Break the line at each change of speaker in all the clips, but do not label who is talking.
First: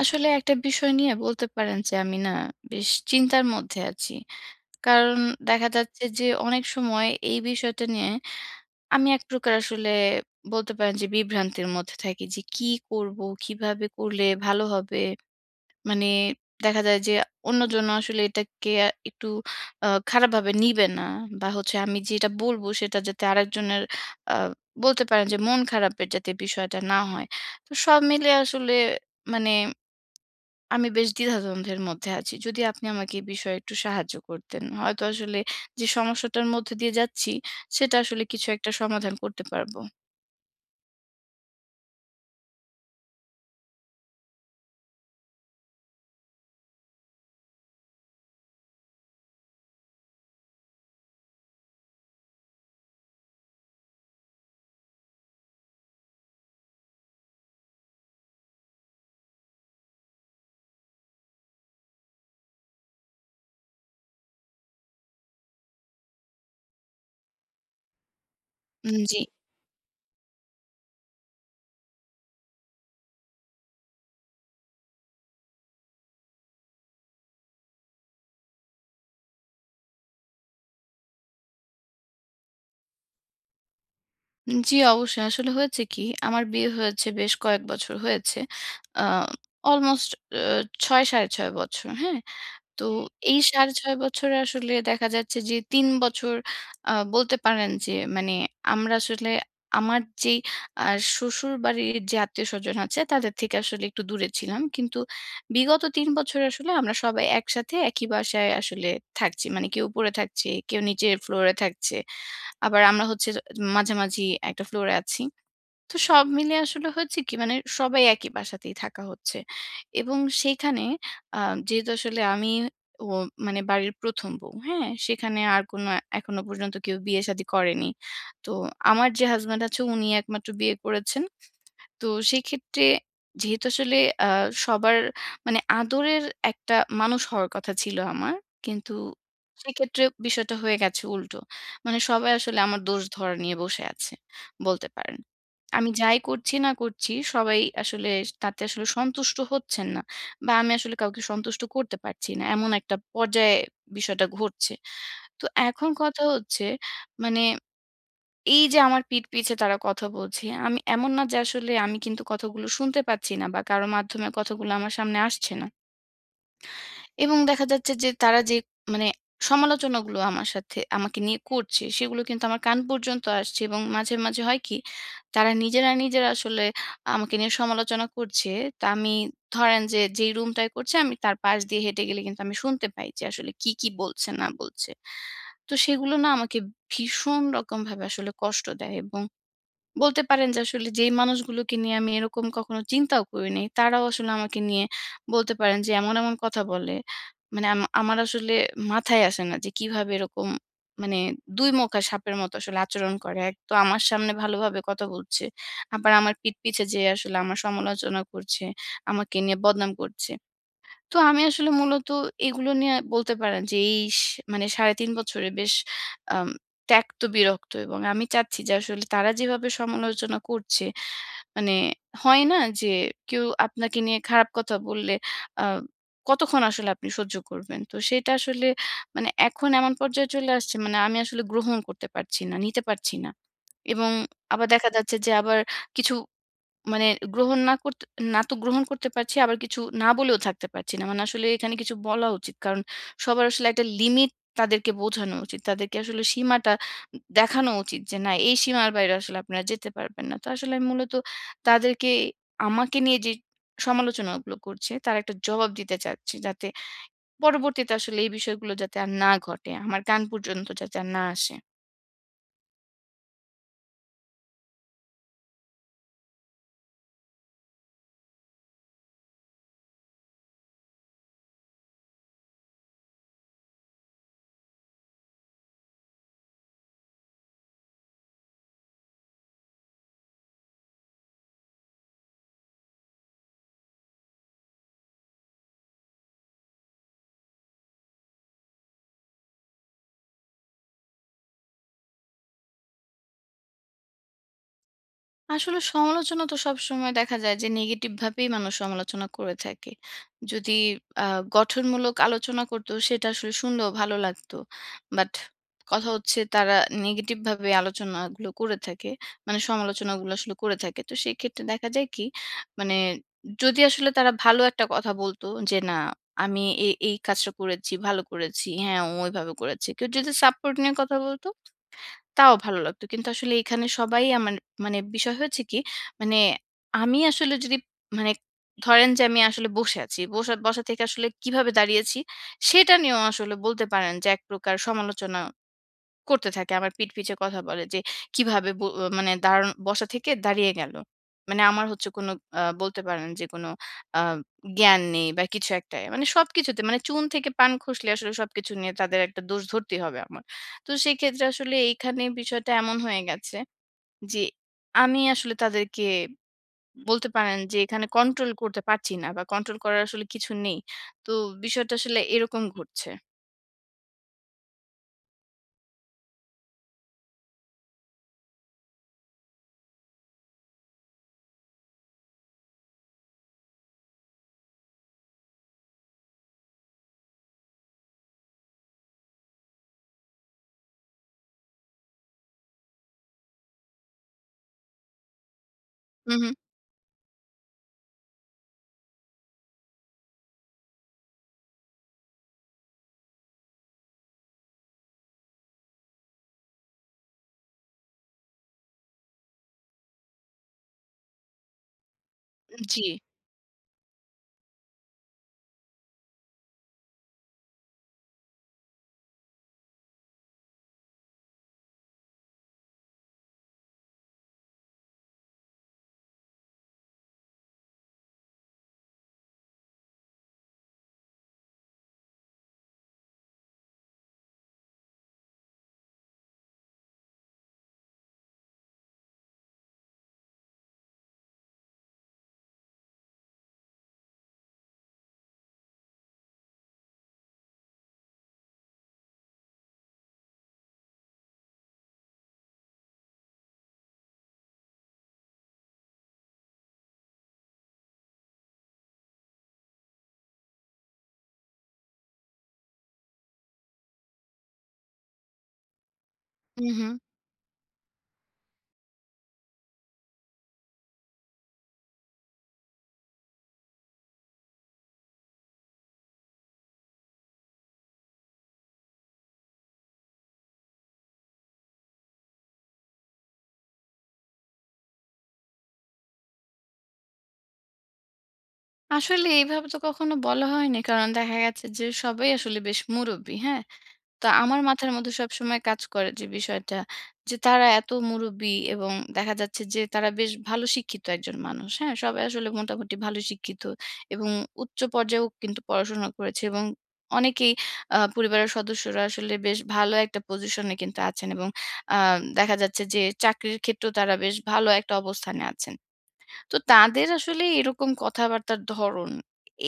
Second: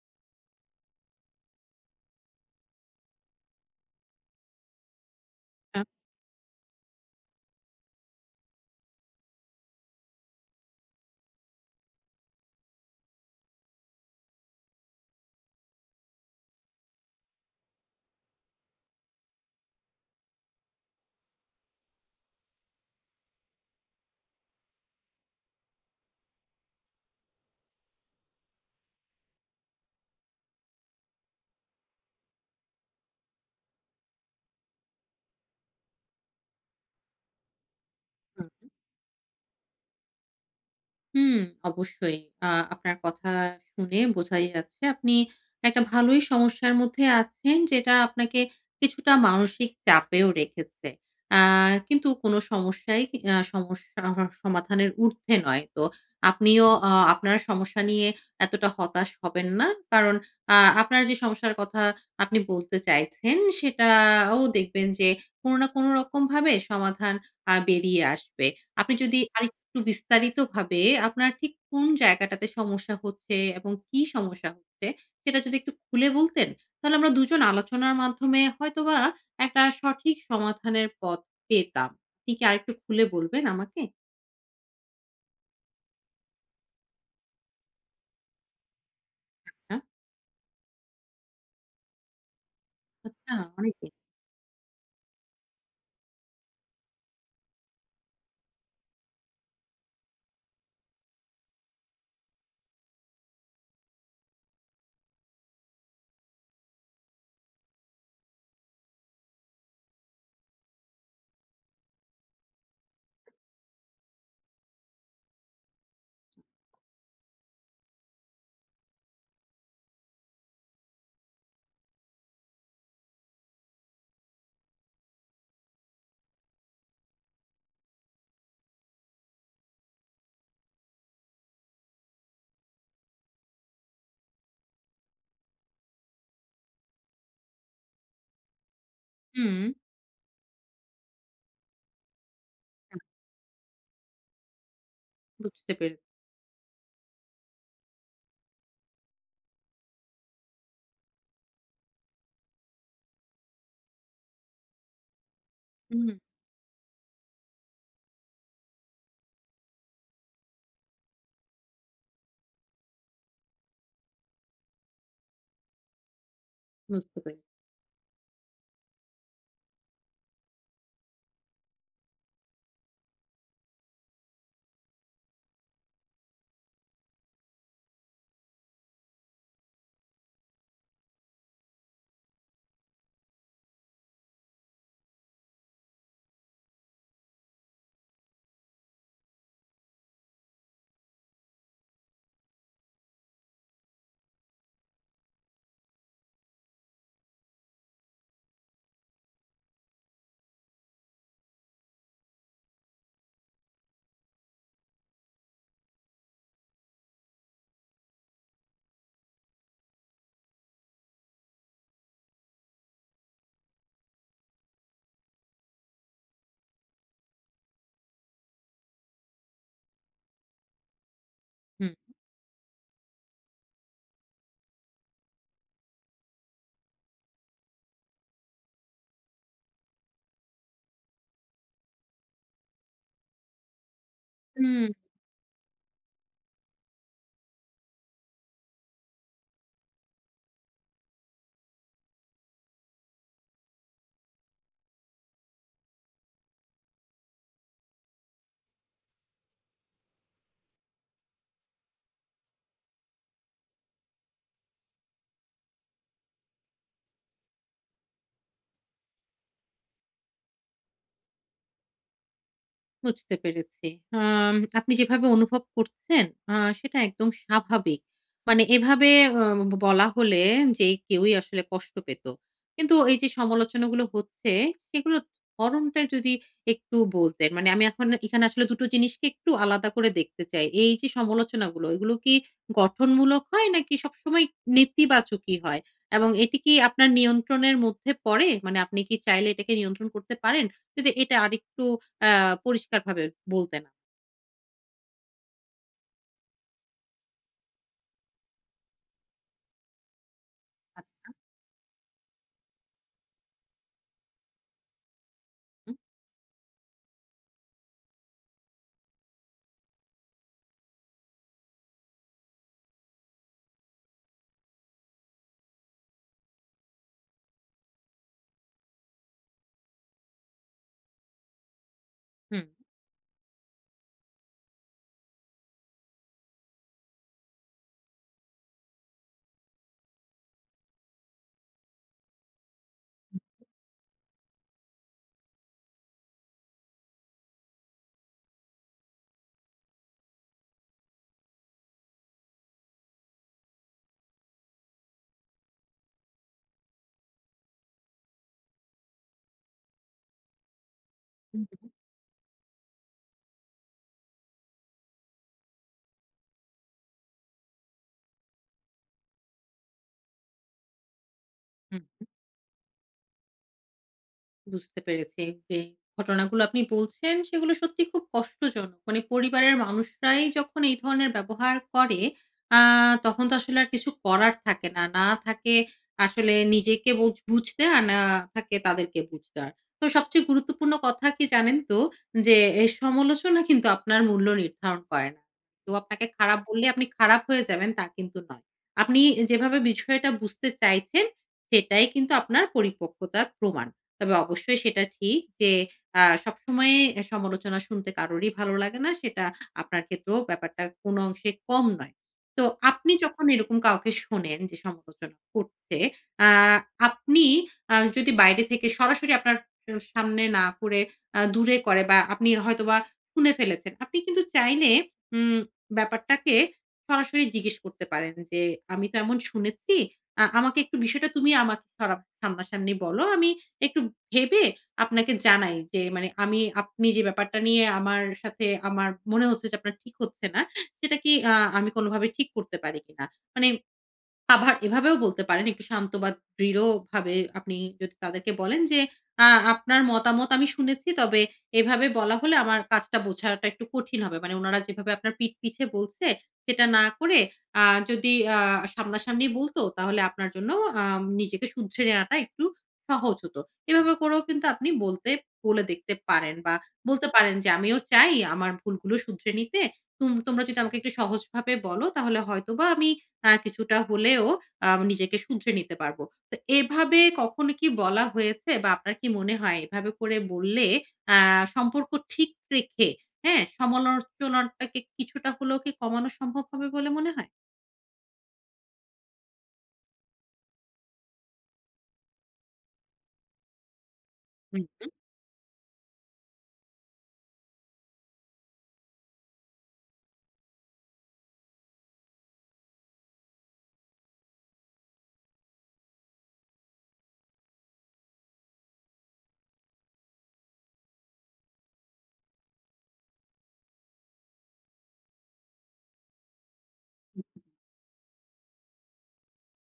আসলে একটা বিষয় নিয়ে বলতে পারেন যে আমি না বেশ চিন্তার মধ্যে আছি। কারণ দেখা যাচ্ছে যে অনেক সময় এই বিষয়টা নিয়ে আমি এক প্রকার আসলে বলতে পারেন যে বিভ্রান্তির মধ্যে থাকি যে কি করব? কিভাবে করলে ভালো হবে? মানে দেখা যায় যে অন্যজন আসলে এটাকে একটু খারাপভাবে নিবে না বা হচ্ছে আমি যেটা বলবো সেটা যাতে আরেকজনের আ বলতে পারেন যে মন খারাপের যাতে বিষয়টা না হয়। তো সব মিলিয়ে আসলে মানে আমি বেশ দ্বিধাদ্বন্দ্বের মধ্যে আছি। যদি আপনি আমাকে এই বিষয়ে একটু সাহায্য করতেন, হয়তো আসলে যে সমস্যাটার মধ্যে দিয়ে যাচ্ছি, সেটা আসলে কিছু
হুম,
একটা সমাধান করতে পারবো।
হুম, অবশ্যই। আ আপনার কথা শুনে বোঝাই যাচ্ছে আপনি একটা ভালোই সমস্যার মধ্যে আছেন যেটা আপনাকে কিছুটা মানসিক চাপেও রেখেছে। আ কিন্তু কোনো সমস্যাই কি আ সমস্যা হ সমাধানের ঊর্ধ্বে নয়। তো আপনিও আপনার সমস্যা নিয়ে এতটা হতাশ হবেন না। কারণ আ আপনার যে সমস্যার কথা আপনি বলতে চাইছেন সেটাও দেখবেন যে কোনো না কোনো রকম ভাবে সমাধান বেরিয়ে আসবে। আপনি যদি
জি।
একটু বিস্তারিতভাবে আপনার ঠিক কোন জায়গাটাতে সমস্যা হচ্ছে এবং কি সমস্যা হচ্ছে সেটা যদি একটু খুলে বলতেন, তাহলে আমরা দুজন আলোচনার মাধ্যমে হয়তোবা একটা সঠিক সমাধানের পথ পেতাম। আপনি কি আরেকটু খুলে বলবেন আমাকে?
জি, অবশ্যই। আসলে হয়েছে কি, আমার বিয়ে হয়েছে বেশ কয়েক বছর হয়েছে। আ
হ্যাঁ?
অলমোস্ট আ ৬, ৬.৫ বছর, হ্যাঁ? তো
আচ্ছা,
এই
অনেকেই।
৬.৫ বছরে আসলে দেখা যাচ্ছে যে ৩ বছর বলতে পারেন যে মানে আমরা আসলে আমার যেই আ শ্বশুরবাড়ির যে আত্মীয়স্বজন আছে তাদের থেকে আসলে একটু দূরে ছিলাম। কিন্তু বিগত ৩ বছরে আসলে আমরা সবাই একসাথে একই বাসায় আসলে থাকছি। মানে কেউ উপরে থাকছে, কেউ নিচের ফ্লোরে থাকছে। আবার আমরা হচ্ছে মাঝামাঝি একটা ফ্লোরে আছি। তো সব মিলে আসলে হয়েছে কি মানে সবাই একই বাসাতেই থাকা হচ্ছে। এবং সেইখানে আ যেহেতু আসলে আমি ও মানে বাড়ির ১ম বউ, হ্যাঁ? সেখানে আর কোনো এখনো পর্যন্ত কেউ বিয়ে-শাদী করেনি। তো আমার যে হাসব্যান্ড আছে উনি একমাত্র বিয়ে করেছেন। তো সেক্ষেত্রে যেহেতু আসলে আ সবার মানে আদরের একটা মানুষ হওয়ার কথা ছিল আমার। কিন্তু
হুম,
সেক্ষেত্রে বিষয়টা হয়ে গেছে উল্টো। মানে সবাই আসলে আমার দোষ
হুম।
ধরা নিয়ে বসে আছে বলতে পারেন।
বুঝতে
আমি
পেরেছি।
যাই করছি না করছি সবাই আসলে তাতে আসলে সন্তুষ্ট হচ্ছেন না। বা আমি আসলে কাউকে সন্তুষ্ট করতে পারছি না। এমন একটা পর্যায়ে বিষয়টা ঘটছে। তো এখন
হুম,
কথা হচ্ছে মানে এই যে আমার পিঠ পিছে তারা কথা বলছে, আমি এমন না যে আসলে আমি কিন্তু কথাগুলো শুনতে পাচ্ছি না বা কারো মাধ্যমে কথাগুলো আমার সামনে আসছে না।
বুঝতে
এবং
পেরেছি।
দেখা যাচ্ছে যে তারা যে মানে সমালোচনাগুলো আমার সাথে আমাকে নিয়ে করছে, সেগুলো কিন্তু আমার কান পর্যন্ত আসছে এবং মাঝে, মাঝে হয় কি তারা নিজেরা, নিজেরা আসলে আমাকে নিয়ে সমালোচনা করছে। তা আমি ধরেন যে যেই রুমটায় করছে আমি তার পাশ দিয়ে হেঁটে গেলে কিন্তু আমি শুনতে পাই যে আসলে কি, কি বলছে না বলছে। তো সেগুলো না আমাকে ভীষণ রকমভাবে আসলে কষ্ট দেয় এবং বলতে পারেন যে আসলে যেই মানুষগুলোকে নিয়ে আমি এরকম কখনো চিন্তাও করি নাই, তারাও আসলে আমাকে নিয়ে বলতে পারেন যে এমন, এমন কথা বলে। মানে আমার আসলে মাথায় আসে না যে কিভাবে এরকম মানে ২ মুখা সাপের মতো আসলে আচরণ করে। এক তো আমার সামনে ভালোভাবে কথা বলছে। আবার আমার পিঠ পিছে যেয়ে আসলে আমার সমালোচনা করছে, আমাকে নিয়ে বদনাম করছে। তো আমি আসলে মূলত এগুলো নিয়ে বলতে পারেন যে এই মানে ৩.৫ বছরে বেশ আম ত্যক্ত বিরক্ত এবং আমি চাচ্ছি যে আসলে তারা যেভাবে সমালোচনা করছে, মানে
হুম,
হয় না যে কেউ আপনাকে নিয়ে খারাপ কথা বললে আ কতক্ষণ আসলে আপনি সহ্য করবেন? তো সেটা আসলে মানে এখন এমন পর্যায়ে চলে আসছে মানে আমি আসলে গ্রহণ করতে পারছি না, নিতে পারছি না। এবং আবার
হুম।
দেখা যাচ্ছে যে আবার কিছু মানে গ্রহণ না করতে না তো গ্রহণ করতে পারছি, আবার কিছু না বলেও থাকতে পারছি না। মানে আসলে এখানে কিছু বলা উচিত। কারণ সবার আসলে একটা লিমিট তাদেরকে বোঝানো উচিত। তাদেরকে আসলে সীমাটা দেখানো উচিত যে, "না, এই সীমার বাইরে আসলে আপনারা যেতে পারবেন না।" তো আসলে আমি মূলত তাদেরকে আমাকে নিয়ে যে সমালোচনাগুলো করছে, তার একটা জবাব দিতে চাচ্ছি। যাতে পরবর্তীতে আসলে এই বিষয়গুলো যাতে আর না ঘটে। আমার কান পর্যন্ত যাতে আর না আসে।
বুঝতে পেরেছি। আপনি যেভাবে অনুভব করছেন সেটা একদম স্বাভাবিক। মানে এভাবে আ ব বলা হলে যে কেউই আসলে কষ্ট পেত। কিন্তু এই যে সমালোচনাগুলো হচ্ছে সেগুলোর ধরণটা যদি একটু বলতেন। মানে আমি এখন এখানে আসলে ২ টো জিনিসকে একটু আলাদা করে দেখতে চাই। এই যে সমালোচনাগুলো এগুলো কি গঠনমূলক হয় নাকি সবসময় নেতিবাচকই হয়? এবং এটি কি আপনার নিয়ন্ত্রণের মধ্যে পড়ে? মানে আপনি কি চাইলে এটাকে নিয়ন্ত্রণ করতে পারেন? যদি এটা আরেকটু আ পরিষ্কারভাবে বলতেন।
আসলে সমালোচনা তো সবসময় দেখা যায় যে নেগেটিভ ভাবেই মানুষ সমালোচনা করে থাকে। যদি আ
আমাকে।
গঠনমূলক আলোচনা করতো সেটা আসলে শুনলেও ভালো লাগতো। বাট
হুম,
কথা হচ্ছে তারা নেগেটিভ ভাবে আলোচনাগুলো করে থাকে। মানে সমালোচনাগুলো আসলে করে থাকে। তো সেক্ষেত্রে দেখা যায় কি মানে যদি আসলে তারা ভালো একটা কথা বলতো যে না আমি এই কাজটা করেছি, ভালো করেছি। হ্যাঁ, ও এভাবে করেছে। কেউ যদি সাপোর্ট নিয়ে কথা বলতো তাও
হুম,
ভালো লাগতো। কিন্তু আসলে এখানে সবাই আমার মানে বিষয় হয়েছে কি, মানে আমি আসলে যদি মানে ধরেন যে আমি আসলে বসে আছি। বসা বসা থেকে আসলে কিভাবে দাঁড়িয়েছি সেটা নিয়েও আসলে বলতে পারেন যে এক প্রকার সমালোচনা করতে থাকে। আমার পিঠ পিছে কথা বলে যে, "কিভাবে মানে দাঁড়ানো বসা থেকে দাঁড়িয়ে গেল?" মানে আমার হচ্ছে কোনো বলতে পারেন যে কোনো আ জ্ঞান নেই বা কিছু একটা। মানে সবকিছুতে মানে চুন থেকে পান খসলে আসলে সবকিছু নিয়ে তাদের একটা দোষ ধরতেই হবে আমার। তো সেক্ষেত্রে আসলে
হুম,
এইখানে বিষয়টা এমন হয়ে গেছে যে, আমি আসলে তাদেরকে বলতে পারেন যে এখানে কন্ট্রোল করতে পারছি না বা কন্ট্রোল করার আসলে কিছু নেই। তো বিষয়টা
হুম।
আসলে এরকম ঘটছে।
বুঝতে পেরেছি যে ঘটনাগুলো আপনি বলছেন সেগুলো সত্যি খুব কষ্টজনক। মানে পরিবারের মানুষরাই যখন এই ধরনের ব্যবহার করে আ তখন তো আসলে আর কিছু করার থাকে না। না থাকে আসলে নিজেকে বুঝতে আর, না থাকে তাদেরকে বুঝতে আর। তো সবচেয়ে গুরুত্বপূর্ণ কথা কি জানেন তো? যে এই সমালোচনা কিন্তু আপনার মূল্য নির্ধারণ করে না। তো আপনাকে
হু, হু।
খারাপ বললে আপনি খারাপ হয়ে যাবেন তা কিন্তু নয়। আপনি যেভাবে বিষয়টা বুঝতে চাইছেন সেটাই কিন্তু আপনার পরিপক্কতার প্রমাণ। তবে অবশ্যই সেটা ঠিক যে সবসময় সমালোচনা শুনতে কারোরই ভালো লাগে না। সেটা আপনার ক্ষেত্রেও ব্যাপারটা কোনো অংশে কম নয়। তো
জি।
আপনি যখন এরকম কাউকে শোনেন যে সমালোচনা করছে, আ আপনি যদি বাইরে থেকে সরাসরি আপনার স সামনে না করে দূরে করে বা আপনি হয়তোবা শুনে ফেলেছেন। আপনি কিন্তু চাইলে উম ব্যাপারটাকে সরাসরি জিজ্ঞেস করতে পারেন যে, "আমি তো এমন শুনেছি। আমাকে একটু বিষয়টা তুমি আমাকে সরা সামনাসামনি বলো। আমি একটু ভেবে আপনাকে জানাই যে মানে আপনি যে ব্যাপারটা নিয়ে আমার সাথে আমার মনে হচ্ছে যে আপনার ঠিক হচ্ছে না, সেটা কি আমি কোনভাবে ঠিক করতে পারি কিনা? মানে আবার এভাবেও বলতে পারেন একটু শান্ত বা দৃঢ়ভাবে আপনি যদি তাদেরকে বলেন যে, আ আপনার মতামত আমি শুনেছি। তবে এভাবে বলা হলে আমার কাজটা বোঝাটা একটু কঠিন হবে। মানে উনারা যেভাবে আপনার পিঠ পিছে বলছে সেটা না করে আ যদি সামনাসামনি বলত তাহলে আপনার জন্য আ নিজেকে শুধরে নেওয়াটা একটু সহজ হতো। এভাবে করেও কিন্তু আপনি বলে দেখতে পারেন বা
হু, হু।
বলতে পারেন যে, "আমিও চাই আমার ভুলগুলো শুধরে নিতে। তোমরা যদি আমাকে একটু সহজভাবে বলো তাহলে হয়তোবা আমি কিছুটা হলেও নিজেকে শুধরে নিতে পারবো। তো এভাবে কখনো কি বলা হয়েছে বা আপনার কি মনে হয় এভাবে করে বললে আ সম্পর্ক ঠিক রেখে, হ্যাঁ? সমালোচনাটাকে কিছুটা হলেও কি কমানো সম্ভব হবে বলে মনে হয়?
আসলে এইভাবে তো কখনো বলা হয়নি। কারণ দেখা গেছে যে সবাই আসলে বেশ মুরুব্বি, হ্যাঁ? তো আমার
হুম,
মাথার
হুম,
মধ্যে সবসময় কাজ করে যে বিষয়টা যে তারা এত মুরুব্বি এবং দেখা যাচ্ছে যে তারা বেশ ভালো শিক্ষিত একজন মানুষ, হ্যাঁ? সবাই আসলে মোটামুটি ভালো শিক্ষিত এবং উচ্চ পর্যায়েও কিন্তু পড়াশোনা করেছে এবং অনেকেই পরিবারের সদস্যরা আসলে বেশ ভালো একটা পজিশনে কিন্তু আছেন এবং আ দেখা যাচ্ছে যে চাকরির ক্ষেত্রেও তারা বেশ ভালো একটা অবস্থানে আছেন। তো তাদের আসলে এরকম কথাবার্তার ধরন,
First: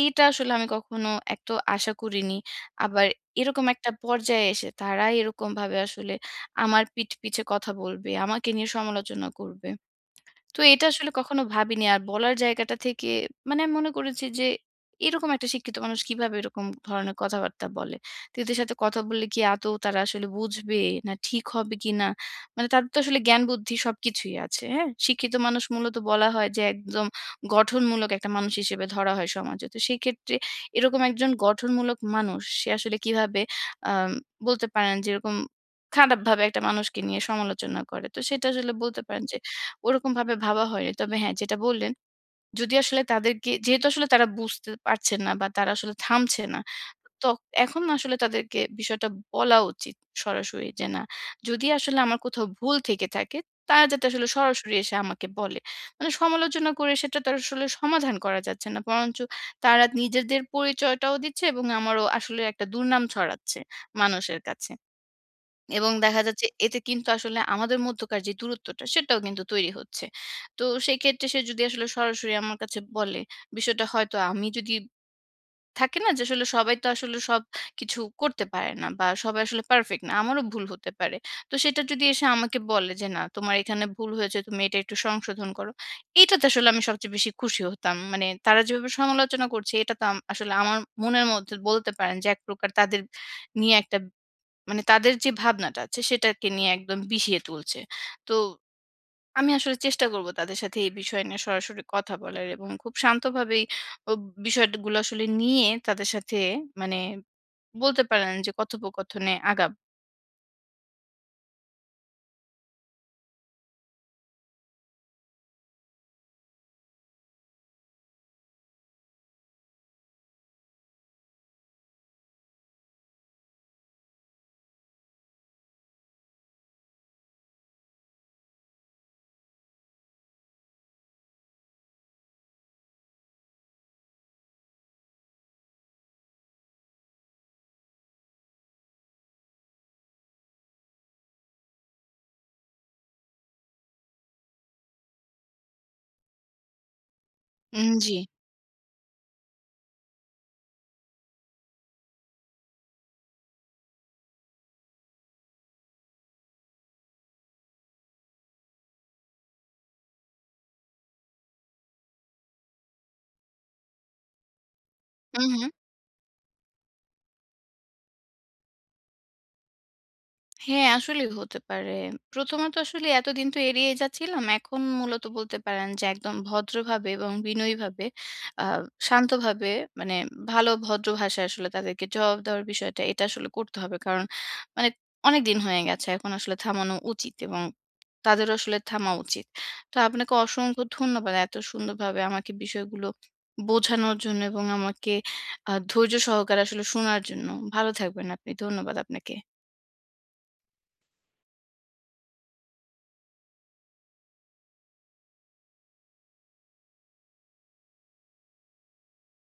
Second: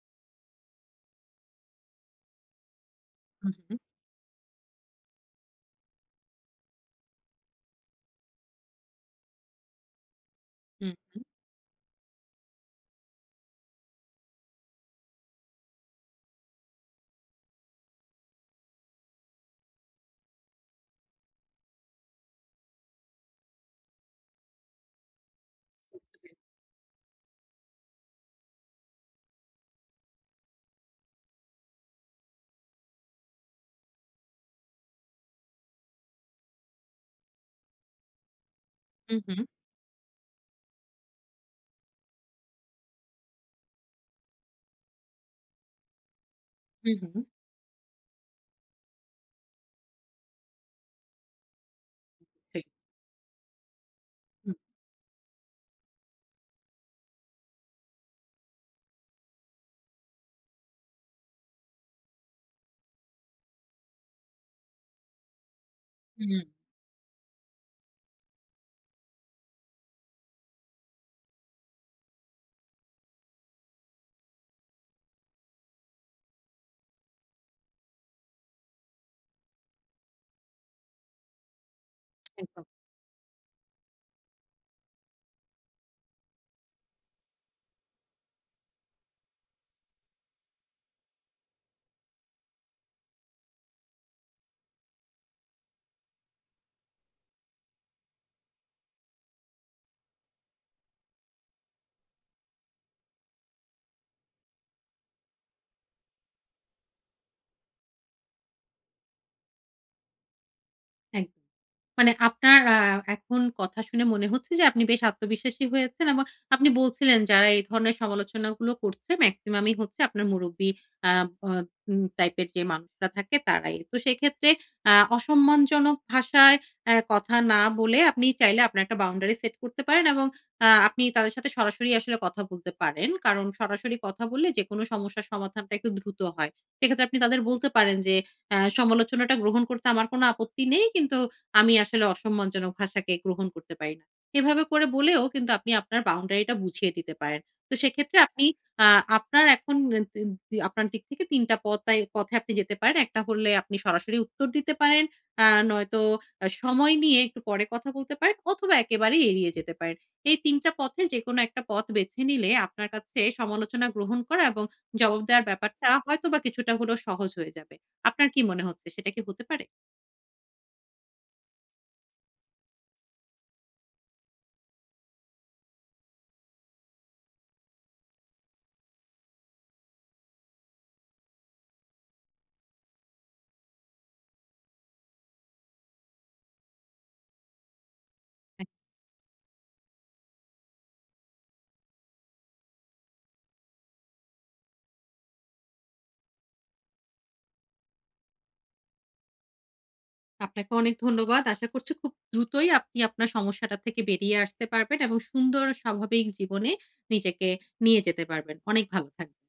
এইটা আসলে আমি কখনো এক তো আশা করিনি। আবার
হুম,
এরকম
হুম,
একটা পর্যায়ে এসে তারা এরকমভাবে আসলে আমার পিঠ পিছে কথা বলবে, আমাকে নিয়ে সমালোচনা করবে। তো এটা
হুম,
আসলে
হুম,
কখনো ভাবিনি। আর বলার জায়গাটা থেকে মানে আমি মনে করেছি যে এরকম একটা শিক্ষিত মানুষ কিভাবে এরকম ধরনের কথাবার্তা বলে। তো এদের সাথে কথা বললে কি আদৌ তারা আসলে বুঝবে না ঠিক হবে কিনা? মানে তাদের তো আসলে জ্ঞান বুদ্ধি সবকিছুই আছে, হ্যাঁ? শিক্ষিত মানুষ মূলত বলা হয় যে একদম গঠনমূলক একটা মানুষ হিসেবে ধরা হয় সমাজে। তো সেই ক্ষেত্রে এরকম একজন গঠনমূলক মানুষ সে আসলে কিভাবে আম বলতে পারেন যে এরকম খারাপভাবে একটা মানুষকে নিয়ে সমালোচনা করে। তো সেটা আসলে বলতে
হুম,
পারেন যে
হুম,
ওরকমভাবে ভাবা হয়নি। তবে হ্যাঁ, যেটা বললেন, যদি আসলে তাদেরকে যেহেতু আসলে তারা বুঝতে পারছে না বা তারা আসলে থামছে না।
হুম, হুম,
তো এখন না আসলে তাদেরকে বিষয়টা বলা উচিত সরাসরি যে, "না, যদি আসলে আমার কোথাও
ঠিক।
ভুল থেকে থাকে, তারা যাতে আসলে
হুম,
সরাসরি এসে আমাকে বলে।" মানে সমালোচনা করে সেটা তো আসলে সমাধান করা যাচ্ছে না। বরঞ্চ তারা নিজেদের পরিচয়টাও দিচ্ছে এবং আমারও আসলে একটা দুর্নাম ছড়াচ্ছে মানুষের কাছে। এবং দেখা
হুম,
যাচ্ছে এতে কিন্তু আসলে আমাদের মধ্যকার যে দূরত্বটা সেটাও কিন্তু তৈরি হচ্ছে। তো সেক্ষেত্রে সে যদি আসলে সরাসরি আমার কাছে বলে, বিষয়টা হয়তো আমি যদি থাকে না যে আসলে সবাই তো আসলে সবকিছু করতে পারে না বা সবাই আসলে পারফেক্ট না। আমারও ভুল হতে পারে। তো সেটা যদি এসে আমাকে
একদম,
বলে যে, "না, তোমার এখানে ভুল হয়েছে, তুমি এটা একটু সংশোধন করো।" এটাতে আসলে আমি সবচেয়ে বেশি খুশি হতাম। মানে তারা যেভাবে সমালোচনা করছে এটা তো আসলে আমার মনের মধ্যে বলতে পারেন যে এক প্রকার তাদের নিয়ে একটা মানে তাদের যে ভাবনাটা আছে সেটাকে নিয়ে একদম বিষিয়ে তুলছে। তো আমি আসলে চেষ্টা করব তাদের সাথে এই বিষয় নিয়ে সরাসরি কথা বলার এবং খুব শান্তভাবেই ও বিষয়গুলো আসলে নিয়ে তাদের সাথে মানে বলতে পারেন যে কথোপকথনে আগাব।
একদম। মানে আপনার এখন কথা শুনে মনে হচ্ছে যে আপনি বেশ আত্মবিশ্বাসী হয়েছেন এবং আপনি বলছিলেন যারা এই ধরনের সমালোচনাগুলো করছে মেক্সিমামই হচ্ছে আপনার মুরুব্বি আ অ উম টাইপের যে মানুষরা থাকে তারাই। তো সেক্ষেত্রে অসম্মানজনক ভাষায় কথা না বলে আপনি চাইলে আপনার একটা বাউন্ডারি সেট করতে পারেন এবং আপনি তাদের সাথে সরাসরি আসলে কথা বলতে পারেন। কারণ সরাসরি কথা বললে যেকোনো সমস্যার সমাধানটা একটু দ্রুত হয়। সেক্ষেত্রে আপনি তাদের বলতে পারেন যে, সমালোচনাটা গ্রহণ করতে আমার কোনো আপত্তি নেই। কিন্তু আমি আসলে অসম্মানজনক ভাষাকে গ্রহণ করতে পারি না। এভাবে করে বলেও কিন্তু আপনি আপনার বাউন্ডারিটা বুঝিয়ে দিতে পারেন। তো
জি।
সেক্ষেত্রে আপনি আ আপনার এখন এ তি তি আপনার দিক থেকে ৩ টা পথে আপনি যেতে পারেন। একটা হলে আপনি সরাসরি উত্তর দিতে পারেন। আ নয়তো সময় নিয়ে একটু পরে কথা বলতে পারেন অথবা একেবারেই এড়িয়ে যেতে পারেন। এই ৩ টা পথের যেকোনো একটা পথ বেছে নিলে আপনার কাছে সমালোচনা গ্রহণ করা এবং জবাব
হু,
দেওয়ার
হু।
ব্যাপারটা হয়তোবা কিছুটা হলেও সহজ হয়ে যাবে। আপনার কি মনে হচ্ছে সেটা কি হতে পারে?
হ্যাঁ, আসলেই হতে পারে। প্রথমত আসলে এতদিন তো এড়িয়ে যাচ্ছিলাম। এখন মূলত বলতে পারেন যে একদম ভদ্রভাবে এবং বিনয়ীভাবে আ শান্তভাবে মানে ভালো ভদ্র ভাষায় আসলে তাদেরকে জবাব দেওয়ার বিষয়টা এটা আসলে করতে হবে। কারণ মানে অনেকদিন হয়ে গেছে। এখন আসলে থামানো উচিত এবং তাদেরও আসলে থামা উচিত। তো আপনাকে অসংখ্য ধন্যবাদ এত সুন্দরভাবে আমাকে বিষয়গুলো বোঝানোর জন্য এবং আমাকে ধৈর্য সহকারে আসলে শোনার জন্য। ভালো থাকবেন আপনি। ধন্যবাদ আপনাকে।
আপনাকে অনেক ধন্যবাদ। আশা করছি খুব দ্রুতই আপনি আপনার সমস্যাটা থেকে বেরিয়ে আসতে পারবেন এবং সুন্দর স্বাভাবিক জীবনে নিজেকে নিয়ে যেতে পারবেন। অনেক ভালো থাকবেন।